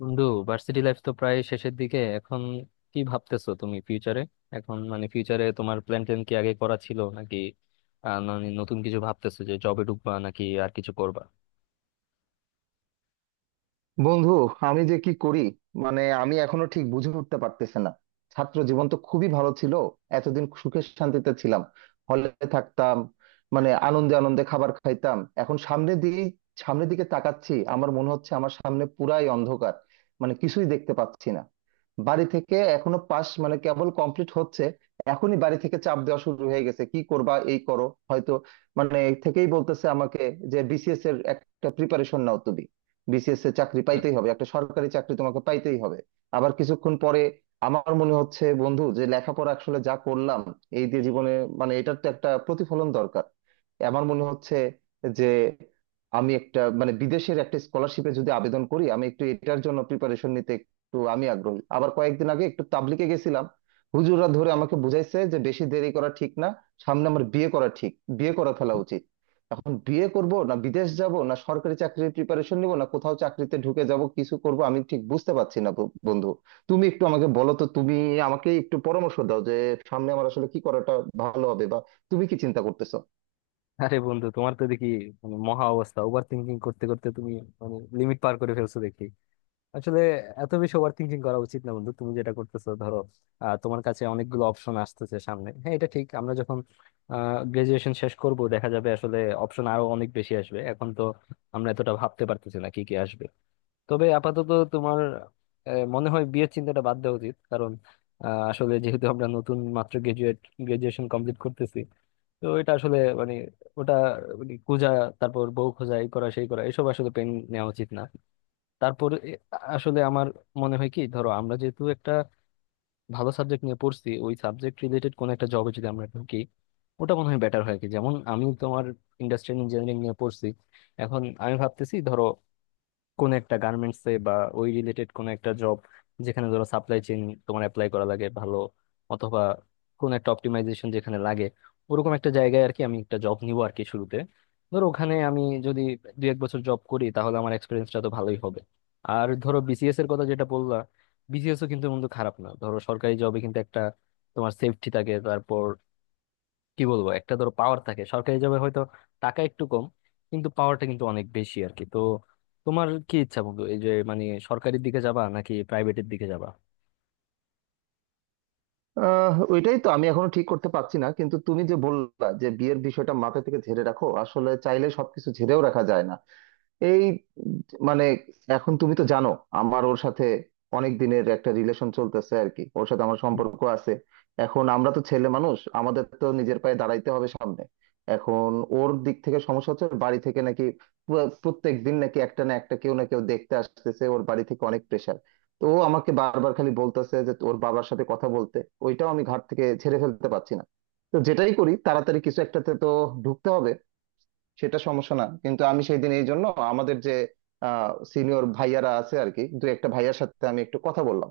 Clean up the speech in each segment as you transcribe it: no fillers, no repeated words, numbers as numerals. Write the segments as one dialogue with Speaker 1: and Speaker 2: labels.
Speaker 1: বন্ধু, varsity life তো প্রায় শেষের দিকে এখন। কি ভাবতেছো তুমি ফিউচারে? এখন মানে ফিউচারে তোমার প্ল্যান ট্যান কি আগে করা ছিল নাকি নতুন কিছু ভাবতেছো, যে জবে ঢুকবা নাকি আর কিছু করবা?
Speaker 2: বন্ধু, আমি যে কি করি, মানে আমি এখনো ঠিক বুঝে উঠতে পারতেছে না। ছাত্র জীবন তো খুবই ভালো ছিল, এতদিন সুখে শান্তিতে ছিলাম, হলে থাকতাম, মানে আনন্দে আনন্দে খাবার খাইতাম। এখন সামনে দিয়ে সামনের দিকে তাকাচ্ছি, আমার মনে হচ্ছে আমার সামনে পুরাই অন্ধকার, মানে কিছুই দেখতে পাচ্ছি না। বাড়ি থেকে এখনো পাস মানে কেবল কমপ্লিট হচ্ছে, এখনই বাড়ি থেকে চাপ দেওয়া শুরু হয়ে গেছে, কি করবা, এই করো হয়তো, মানে থেকেই বলতেছে আমাকে যে বিসিএস এর একটা প্রিপারেশন নাও তুমি, বিসিএস এর চাকরি পাইতেই হবে, একটা সরকারি চাকরি তোমাকে পাইতেই হবে। আবার কিছুক্ষণ পরে আমার মনে হচ্ছে, বন্ধু, যে লেখাপড়া আসলে যা করলাম এই দিয়ে জীবনে, মানে এটার তো একটা প্রতিফলন দরকার। আমার মনে হচ্ছে যে আমি একটা মানে বিদেশের একটা স্কলারশিপে যদি আবেদন করি, আমি একটু এটার জন্য প্রিপারেশন নিতে একটু আমি আগ্রহী। আবার কয়েকদিন আগে একটু তাবলিগে গেছিলাম, হুজুররা ধরে আমাকে বুঝাইছে যে বেশি দেরি করা ঠিক না, সামনে আমার বিয়ে করা ঠিক, বিয়ে করা ফেলা উচিত। এখন বিয়ে করব, না বিদেশ যাব, না সরকারি চাকরির প্রিপারেশন নিব, না কোথাও চাকরিতে ঢুকে যাব, কিছু করব আমি ঠিক বুঝতে পারছি না বন্ধু। তুমি একটু আমাকে বলো তো, তুমি আমাকে একটু পরামর্শ দাও যে সামনে আমার আসলে কি করাটা ভালো হবে, বা তুমি কি চিন্তা করতেছো?
Speaker 1: আরে বন্ধু, তোমার তো দেখি মানে মহা অবস্থা। ওভার থিঙ্কিং করতে করতে তুমি মানে লিমিট পার করে ফেলছো দেখি। আসলে এত বেশি ওভার থিঙ্কিং করা উচিত না বন্ধু। তুমি যেটা করতেছো ধরো, তোমার কাছে অনেকগুলো অপশন আসতেছে সামনে, হ্যাঁ এটা ঠিক। আমরা যখন গ্রাজুয়েশন শেষ করব দেখা যাবে আসলে অপশন আরো অনেক বেশি আসবে। এখন তো আমরা এতটা ভাবতে পারতেছি না কি কি আসবে। তবে আপাতত তোমার মনে হয় বিয়ের চিন্তাটা বাদ দেওয়া উচিত, কারণ আসলে যেহেতু আমরা নতুন মাত্র গ্রাজুয়েট, গ্রাজুয়েশন কমপ্লিট করতেছি। তো এটা আসলে মানে ওটা মানে খোঁজা, তারপর বউ খোঁজা, এই করা সেই করা, এসব আসলে পেন নেওয়া উচিত না। তারপর আসলে আমার মনে হয় কি, ধরো আমরা যেহেতু একটা ভালো সাবজেক্ট নিয়ে পড়ছি, ওই সাবজেক্ট রিলেটেড কোন একটা জবে যদি আমরা ঢুকি ওটা মনে হয় বেটার হয়। কি যেমন আমি, তোমার ইন্ডাস্ট্রিয়াল ইঞ্জিনিয়ারিং নিয়ে পড়ছি, এখন আমি ভাবতেছি ধরো কোন একটা গার্মেন্টস এ বা ওই রিলেটেড কোন একটা জব, যেখানে ধরো সাপ্লাই চেইন তোমার অ্যাপ্লাই করা লাগে ভালো, অথবা কোন একটা অপটিমাইজেশন যেখানে লাগে, ওরকম একটা জায়গায় আর কি আমি একটা জব নিব আর কি শুরুতে। ধরো ওখানে আমি যদি 1-2 বছর জব করি তাহলে আমার এক্সপিরিয়েন্সটা তো ভালোই হবে। আর ধরো বিসিএস এর কথা যেটা বললা, বিসিএস ও কিন্তু বন্ধু খারাপ না। ধরো সরকারি জবে কিন্তু একটা তোমার সেফটি থাকে, তারপর কি বলবো একটা ধরো পাওয়ার থাকে। সরকারি জবে হয়তো টাকা একটু কম, কিন্তু পাওয়ারটা কিন্তু অনেক বেশি আর কি। তো তোমার কি ইচ্ছা বন্ধু, এই যে মানে সরকারির দিকে যাবা নাকি প্রাইভেটের দিকে যাবা?
Speaker 2: আহ, ওইটাই তো আমি এখনো ঠিক করতে পারছি না, কিন্তু তুমি যে বললা যে বিয়ের বিষয়টা মাথা থেকে ঝেড়ে রাখো, আসলে চাইলে সবকিছু ঝেড়েও রাখা যায় না। এই মানে এখন তুমি তো জানো আমার ওর সাথে অনেক দিনের একটা রিলেশন চলতেছে আর কি, ওর সাথে আমার সম্পর্ক আছে। এখন আমরা তো ছেলে মানুষ, আমাদের তো নিজের পায়ে দাঁড়াইতে হবে সামনে। এখন ওর দিক থেকে সমস্যা হচ্ছে ওর বাড়ি থেকে নাকি প্রত্যেক দিন নাকি একটা না একটা, কেউ না কেউ দেখতে আসতেছে, ওর বাড়ি থেকে অনেক প্রেশার। তো ও আমাকে বারবার খালি বলতেছে যে ওর বাবার সাথে কথা বলতে, ওইটাও আমি ঘাট থেকে ছেড়ে ফেলতে পারছি না। তো যেটাই করি তাড়াতাড়ি কিছু একটাতে তো ঢুকতে হবে, সেটা সমস্যা না। কিন্তু আমি সেই দিন এই জন্য আমাদের যে সিনিয়র ভাইয়ারা আছে আর কি, দু একটা ভাইয়ার সাথে আমি একটু কথা বললাম।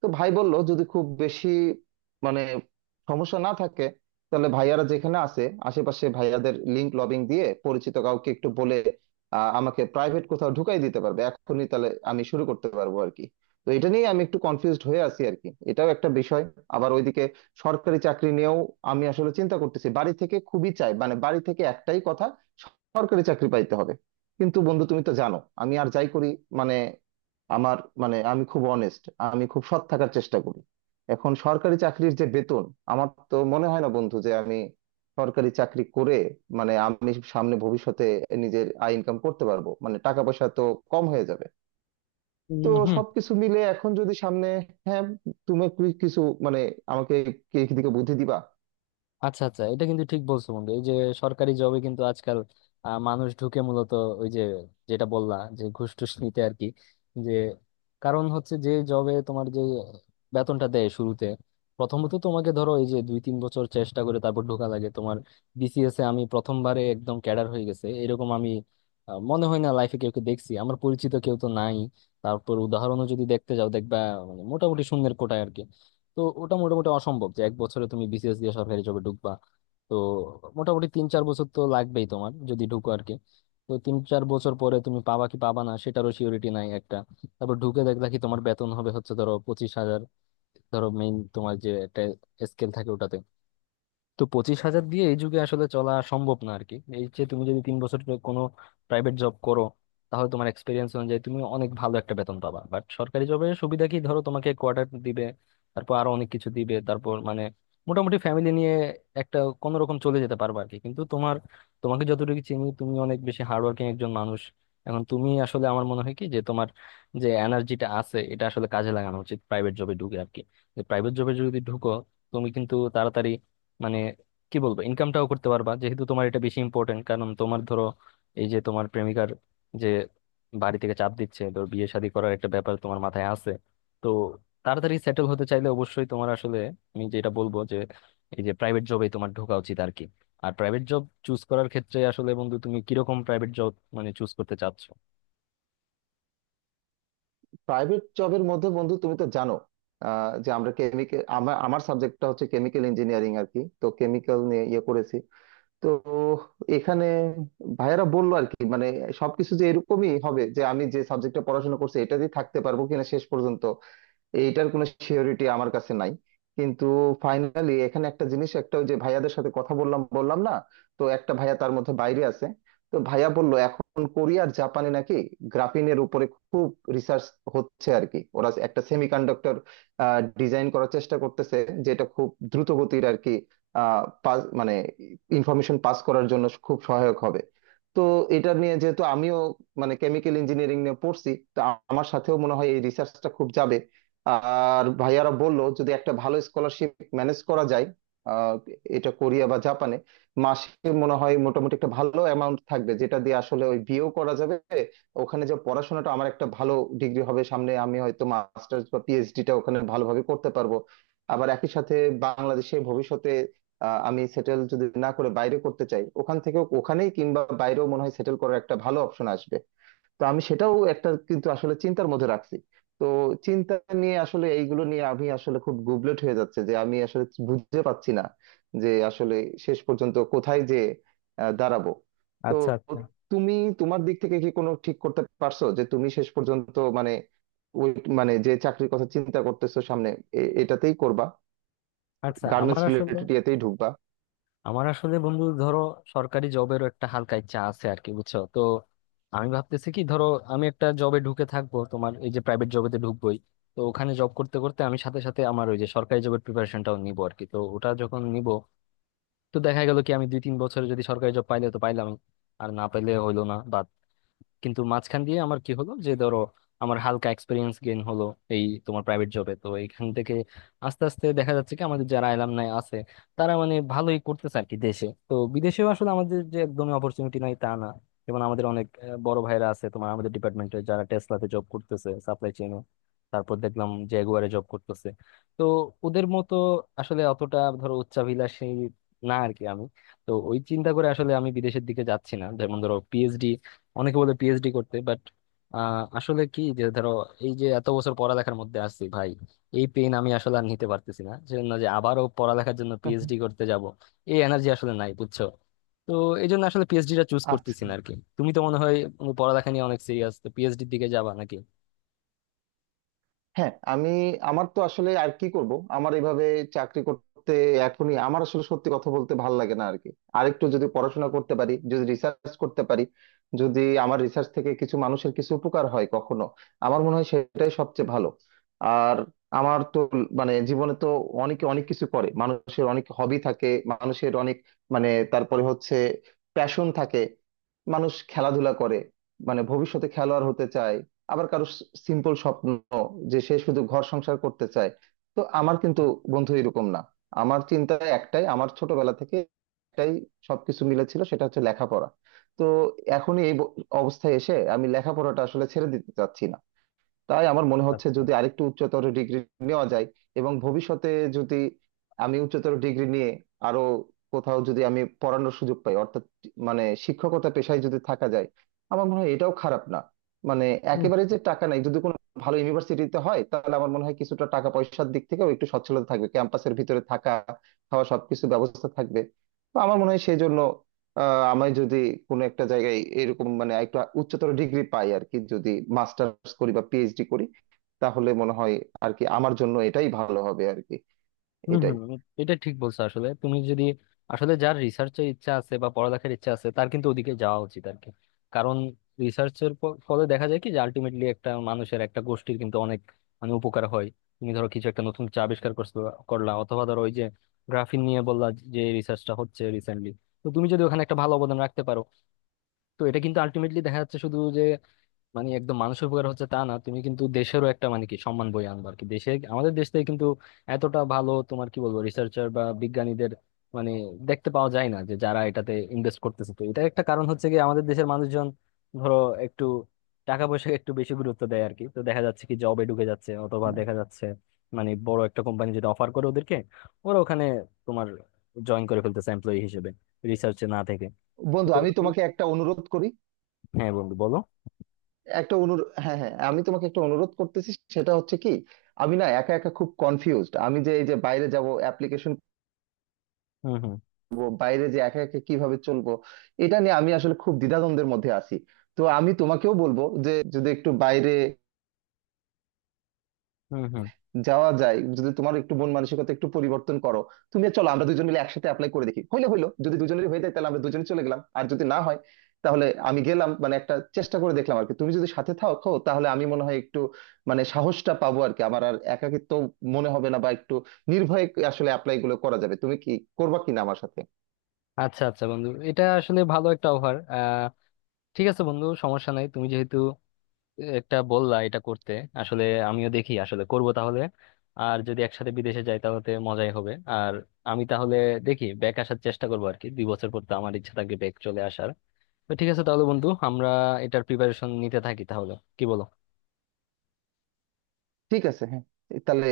Speaker 2: তো ভাই বলল যদি খুব বেশি মানে সমস্যা না থাকে তাহলে ভাইয়ারা যেখানে আছে আশেপাশে ভাইয়াদের লিংক লবিং দিয়ে পরিচিত কাউকে একটু বলে আমাকে প্রাইভেট কোথাও ঢুকাই দিতে পারবে, এখনই তাহলে আমি শুরু করতে পারবো আর কি। তো এটা নিয়ে আমি একটু কনফিউজড হয়ে আছি আর কি, এটাও একটা বিষয়। আবার ওইদিকে সরকারি চাকরি নিয়েও আমি আসলে চিন্তা করতেছি, বাড়ি থেকে খুবই চাই, মানে বাড়ি থেকে একটাই কথা, সরকারি চাকরি পাইতে হবে। কিন্তু বন্ধু, তুমি তো জানো আমি আর যাই করি, মানে আমার মানে আমি খুব অনেস্ট, আমি খুব সৎ থাকার চেষ্টা করি। এখন সরকারি চাকরির যে বেতন, আমার তো মনে হয় না বন্ধু যে আমি সরকারি চাকরি করে মানে আমি সামনে ভবিষ্যতে নিজের আয় ইনকাম করতে পারবো, মানে টাকা পয়সা তো কম হয়ে যাবে। তো
Speaker 1: হুম।
Speaker 2: সবকিছু মিলে এখন যদি সামনে, হ্যাঁ, তুমি কিছু মানে আমাকে কি দিকে বুদ্ধি দিবা?
Speaker 1: আচ্ছা আচ্ছা, এটা কিন্তু ঠিক বলছো বন্ধু। এই যে সরকারি জবে কিন্তু আজকাল মানুষ ঢুকে মূলত ওই যে, যেটা বললা যে ঘুষ টুস নিতে আর কি। যে কারণ হচ্ছে যে জবে তোমার যে বেতনটা দেয় শুরুতে, প্রথমত তোমাকে ধরো এই যে 2-3 বছর চেষ্টা করে তারপর ঢোকা লাগে তোমার। বিসিএস এ আমি প্রথমবারে একদম ক্যাডার হয়ে গেছে এরকম আমি মনে হয় না লাইফে কেউ দেখছি, আমার পরিচিত কেউ তো নাই। তারপর উদাহরণও যদি দেখতে যাও দেখবা মানে মোটামুটি শূন্যের কোটায় আর কি। তো ওটা মোটামুটি অসম্ভব যে 1 বছরে তুমি বিসিএস দিয়ে সরকারি জবে ঢুকবা। তো মোটামুটি 3-4 বছর তো লাগবেই তোমার যদি ঢুকো আর কি। তো তিন চার বছর পরে তুমি পাবা কি পাবা না সেটারও সিওরিটি নাই একটা। তারপর ঢুকে দেখলা কি তোমার বেতন হবে হচ্ছে ধরো 25,000, ধরো মেইন তোমার যে একটা স্কেল থাকে ওটাতে। তো 25,000 দিয়ে এই যুগে আসলে চলা সম্ভব না আর কি। এই যে তুমি যদি 3 বছর কোনো প্রাইভেট জব করো তাহলে তোমার এক্সপিরিয়েন্স অনুযায়ী তুমি অনেক ভালো একটা বেতন পাবা, বাট সরকারি জবের সুবিধা কি, ধরো তোমাকে কোয়ার্টার দিবে, তারপর আরো অনেক কিছু দিবে। তারপর মানে মোটামুটি ফ্যামিলি নিয়ে একটা কোনো রকম চলে যেতে পারবা আর কি। কিন্তু তোমার, তোমাকে যতটুকু চিনি তুমি অনেক বেশি হার্ডওয়ার্কিং একজন মানুষ। এখন তুমি আসলে, আমার মনে হয় কি যে তোমার যে এনার্জিটা আছে এটা আসলে কাজে লাগানো উচিত প্রাইভেট জবে ঢুকে আর কি। প্রাইভেট জবে যদি ঢুকো তুমি কিন্তু তাড়াতাড়ি মানে কি বলবো ইনকামটাও করতে পারবা, যেহেতু তোমার এটা বেশি ইম্পর্টেন্ট। কারণ তোমার ধরো এই যে তোমার প্রেমিকার যে বাড়ি থেকে চাপ দিচ্ছে, ধর বিয়ে শাদী করার একটা ব্যাপার তোমার মাথায় আছে। তো তাড়াতাড়ি সেটেল হতে চাইলে অবশ্যই তোমার আসলে, আমি যেটা বলবো যে এই যে প্রাইভেট জবে তোমার ঢোকা উচিত আর কি। আর প্রাইভেট জব চুজ করার ক্ষেত্রে আসলে বন্ধু তুমি কিরকম প্রাইভেট জব মানে চুজ করতে চাচ্ছো?
Speaker 2: প্রাইভেট জবের মধ্যে, বন্ধু, তুমি তো জানো, আহ, যে আমরা কেমিক্যাল, আমার আমার সাবজেক্টটা হচ্ছে কেমিক্যাল ইঞ্জিনিয়ারিং আর কি, তো কেমিক্যাল নিয়ে ইয়ে করেছি। তো এখানে ভাইয়েরা বললো আর কি, মানে সবকিছু যে এরকমই হবে যে আমি যে সাবজেক্টটা পড়াশোনা করছি এটাতেই থাকতে পারবো কিনা শেষ পর্যন্ত, এইটার কোনো সিওরিটি আমার কাছে নাই। কিন্তু ফাইনালি এখানে একটা জিনিস, একটা ওই যে ভাইয়াদের সাথে কথা বললাম, বললাম না, তো একটা ভাইয়া তার মধ্যে বাইরে আছে। তো ভাইয়া বলল এখন কোরিয়া আর জাপানে নাকি গ্রাফিনের উপরে খুব রিসার্চ হচ্ছে আর কি, ওরা একটা সেমিকন্ডাক্টর ডিজাইন করার চেষ্টা করতেছে যেটা খুব দ্রুত গতির আর কি। মানে ইনফরমেশন পাস করার জন্য খুব সহায়ক হবে। তো এটা নিয়ে যেহেতু আমিও মানে কেমিক্যাল ইঞ্জিনিয়ারিং নিয়ে পড়ছি, তো আমার সাথেও মনে হয় এই রিসার্চটা খুব যাবে। আর ভাইয়ারা বললো যদি একটা ভালো স্কলারশিপ ম্যানেজ করা যায়, আহ, এটা কোরিয়া বা জাপানে, মাসে মনে হয় মোটামুটি একটা ভালো অ্যামাউন্ট থাকবে যেটা দিয়ে আসলে ওই বিয়েও করা যাবে। ওখানে যে পড়াশোনাটা, আমার একটা ভালো ডিগ্রি হবে সামনে, আমি হয়তো মাস্টার্স বা পিএইচডিটা ওখানে ভালোভাবে করতে পারবো। আবার একই সাথে বাংলাদেশে ভবিষ্যতে, আহ, আমি সেটেল যদি না করে বাইরে করতে চাই, ওখান থেকেও ওখানেই কিংবা বাইরেও মনে হয় সেটেল করার একটা ভালো অপশন আসবে। তো আমি সেটাও একটা কিন্তু আসলে চিন্তার মধ্যে রাখছি। তো চিন্তা নিয়ে আসলে এইগুলো নিয়ে আমি আসলে খুব গুবলেট হয়ে যাচ্ছে, যে আমি আসলে বুঝতে পারছি না যে আসলে শেষ পর্যন্ত কোথায় যে আহ, দাঁড়াবো। তো
Speaker 1: আচ্ছা আচ্ছা
Speaker 2: তুমি, তোমার দিক থেকে কি কোনো ঠিক করতে পারছো যে তুমি শেষ পর্যন্ত মানে ওই মানে যে চাকরির কথা চিন্তা করতেছো সামনে, এটাতেই করবা,
Speaker 1: আচ্ছা। আমার
Speaker 2: গার্মেন্টস
Speaker 1: আসলে
Speaker 2: রিলেটেড ইয়েতেই ঢুকবা?
Speaker 1: আমার আসলে বন্ধু ধরো সরকারি জবেরও একটা হালকা ইচ্ছা আছে আর কি, বুঝছো তো। আমি ভাবতেছি কি, ধরো আমি একটা জবে ঢুকে থাকবো, তোমার এই যে প্রাইভেট জবেতে ঢুকবোই। তো ওখানে জব করতে করতে আমি সাথে সাথে আমার ওই যে সরকারি জবের প্রিপারেশনটাও নিব আর কি। তো ওটা যখন নিব, তো দেখা গেল কি আমি 2-3 বছরে যদি সরকারি জব পাইলে তো পাইলাম, আর না পাইলে হইলো না। কিন্তু মাঝখান দিয়ে আমার কি হলো যে ধরো আমার হালকা এক্সপিরিয়েন্স গেইন হলো এই তোমার প্রাইভেট জবে, তো এইখান থেকে আস্তে আস্তে দেখা যাচ্ছে কি আমাদের যারা অ্যালামনাই আছে তারা মানে ভালোই করতেছে আর কি দেশে, তো বিদেশেও আসলে আমাদের যে একদমই অপরচুনিটি নাই তা না। যেমন আমাদের অনেক বড় ভাইরা আছে তোমার, আমাদের ডিপার্টমেন্টে যারা টেসলাতে জব করতেছে সাপ্লাই চেইনে, তারপর দেখলাম জেগুয়ারে জব করতেছে। তো ওদের মতো আসলে অতটা ধরো উচ্চাভিলাষী না আর কি আমি। তো ওই চিন্তা করে আসলে আমি বিদেশের দিকে যাচ্ছি না, যেমন ধরো পিএইচডি, অনেকে বলে পিএইচডি করতে বাট আসলে কি যে ধরো এই যে এত বছর পড়ালেখার মধ্যে আসছি ভাই, এই পেন আমি আসলে আর নিতে পারতেছি না, সেজন্য যে আবারও পড়ালেখার জন্য পিএইচডি করতে যাব এই এনার্জি আসলে নাই বুঝছো। তো এই জন্য আসলে পিএইচডিটা চুজ
Speaker 2: আচ্ছা,
Speaker 1: করতেছি না আর কি। তুমি তো মনে হয় পড়ালেখা নিয়ে অনেক সিরিয়াস, তো পিএইচডির দিকে যাবা নাকি?
Speaker 2: হ্যাঁ, আমি, আমার তো আসলে আর কি করব, আমার এইভাবে চাকরি করতে এখনই আমার আসলে সত্যি কথা বলতে ভাল লাগে না আর কি। আরেকটু যদি পড়াশোনা করতে পারি, যদি রিসার্চ করতে পারি, যদি আমার রিসার্চ থেকে কিছু মানুষের কিছু উপকার হয় কখনো, আমার মনে হয় সেটাই সবচেয়ে ভালো। আর আমার তো মানে জীবনে তো, অনেকে অনেক কিছু করে, মানুষের অনেক হবি থাকে, মানুষের অনেক, মানে তারপরে হচ্ছে প্যাশন থাকে, মানুষ খেলাধুলা করে মানে ভবিষ্যতে খেলোয়াড় হতে চায়, আবার কারো সিম্পল স্বপ্ন যে সে শুধু ঘর সংসার করতে চায়। তো আমার কিন্তু, বন্ধু, এরকম না, আমার চিন্তা একটাই, আমার ছোটবেলা থেকে একটাই সবকিছু মিলে ছিল, সেটা হচ্ছে লেখাপড়া। তো এখনই এই অবস্থায় এসে আমি লেখাপড়াটা আসলে ছেড়ে দিতে চাচ্ছি না। তাই আমার মনে হচ্ছে
Speaker 1: আচ্ছা।
Speaker 2: যদি আরেকটু উচ্চতর ডিগ্রি নেওয়া যায় এবং ভবিষ্যতে যদি আমি উচ্চতর ডিগ্রি নিয়ে আরো কোথাও যদি আমি পড়ানোর সুযোগ পাই, অর্থাৎ মানে শিক্ষকতা পেশায় যদি থাকা যায়, আমার মনে হয় এটাও খারাপ না। মানে একেবারে যে টাকা নাই, যদি কোনো ভালো ইউনিভার্সিটিতে হয় তাহলে আমার মনে হয় কিছুটা টাকা পয়সার দিক থেকেও একটু সচ্ছলতা থাকবে, ক্যাম্পাসের ভিতরে থাকা খাওয়া সবকিছু ব্যবস্থা থাকবে। তো আমার মনে হয় সেই জন্য, আহ, আমি যদি কোনো একটা জায়গায় এরকম মানে একটা উচ্চতর ডিগ্রি পাই আর কি, যদি মাস্টার্স করি বা পিএইচডি করি, তাহলে মনে হয় আর কি আমার জন্য এটাই ভালো হবে আর কি,
Speaker 1: হম
Speaker 2: এটাই।
Speaker 1: হম। এটা ঠিক বলছো আসলে। তুমি যদি আসলে, যার রিসার্চের ইচ্ছা আছে বা পড়ালেখার ইচ্ছা আছে তার কিন্তু ওদিকে যাওয়া উচিত আর কি। কারণ রিসার্চের ফলে দেখা যায় কি যে আলটিমেটলি একটা মানুষের, একটা গোষ্ঠীর কিন্তু অনেক মানে উপকার হয়। তুমি ধরো কিছু একটা নতুন কিছু আবিষ্কার করছো করলা, অথবা ধরো ওই যে গ্রাফিন নিয়ে বললা যে রিসার্চটা হচ্ছে রিসেন্টলি, তো তুমি যদি ওখানে একটা ভালো অবদান রাখতে পারো, তো এটা কিন্তু আলটিমেটলি দেখা যাচ্ছে শুধু যে মানে একদম মানুষের উপকার হচ্ছে তা না, তুমি কিন্তু দেশেরও একটা মানে কি সম্মান বই আনবা আর কি। দেশে, আমাদের দেশ থেকে কিন্তু এতটা ভালো তোমার কি বলবো রিসার্চার বা বিজ্ঞানীদের মানে দেখতে পাওয়া যায় না, যে যারা এটাতে ইনভেস্ট করতেছে। তো এটা একটা কারণ হচ্ছে কি আমাদের দেশের মানুষজন ধরো একটু টাকা পয়সা একটু বেশি গুরুত্ব দেয় আর কি। তো দেখা যাচ্ছে কি জবে ঢুকে যাচ্ছে, অথবা দেখা যাচ্ছে মানে বড় একটা কোম্পানি যেটা অফার করে ওদেরকে, ওরা ওখানে তোমার জয়েন করে ফেলতেছে এমপ্লয়ি হিসেবে, রিসার্চে না থেকে।
Speaker 2: বন্ধু,
Speaker 1: তো
Speaker 2: আমি তোমাকে একটা অনুরোধ করি,
Speaker 1: হ্যাঁ বন্ধু বলো।
Speaker 2: একটা অনুরোধ, হ্যাঁ হ্যাঁ, আমি তোমাকে একটা অনুরোধ করতেছি, সেটা হচ্ছে কি, আমি না একা একা খুব কনফিউজড, আমি যে এই যে বাইরে যাব, অ্যাপ্লিকেশন
Speaker 1: হুম হুম।
Speaker 2: করব, বাইরে যে একা একা কিভাবে চলবো, এটা নিয়ে আমি আসলে খুব দ্বিধাদ্বন্দ্বের মধ্যে আছি। তো আমি তোমাকেও বলবো যে যদি একটু বাইরে
Speaker 1: হুম হুম।
Speaker 2: যাওয়া যায়, যদি তোমার একটু মন মানসিকতা একটু পরিবর্তন করো, তুমি আর চলো আমরা দুজন মিলে একসাথে অ্যাপ্লাই করে দেখি, হইলে হইলো, যদি দুজনেরই হয়ে যায় তাহলে আমরা দুজনে চলে গেলাম, আর যদি না হয় তাহলে আমি গেলাম, মানে একটা চেষ্টা করে দেখলাম আর কি। তুমি যদি সাথে থাকো তাহলে আমি মনে হয় একটু মানে সাহসটা পাবো আর কি, আমার আর একাকিত্ব মনে হবে না, বা একটু নির্ভয়ে আসলে অ্যাপ্লাই গুলো করা যাবে। তুমি কি করবা কিনা আমার সাথে?
Speaker 1: আচ্ছা আচ্ছা বন্ধু, এটা আসলে ভালো একটা অফার। ঠিক আছে বন্ধু, সমস্যা নাই। তুমি যেহেতু একটা বললা এটা করতে, আসলে আমিও দেখি আসলে করব তাহলে। আর যদি একসাথে বিদেশে যাই তাহলে তো মজাই হবে। আর আমি তাহলে দেখি ব্যাক আসার চেষ্টা করবো আর কি 2 বছর পর, তো আমার ইচ্ছা থাকবে ব্যাক চলে আসার। তো ঠিক আছে তাহলে বন্ধু, আমরা এটার প্রিপারেশন নিতে থাকি তাহলে। কি বলো?
Speaker 2: ঠিক আছে, হ্যাঁ, তাহলে।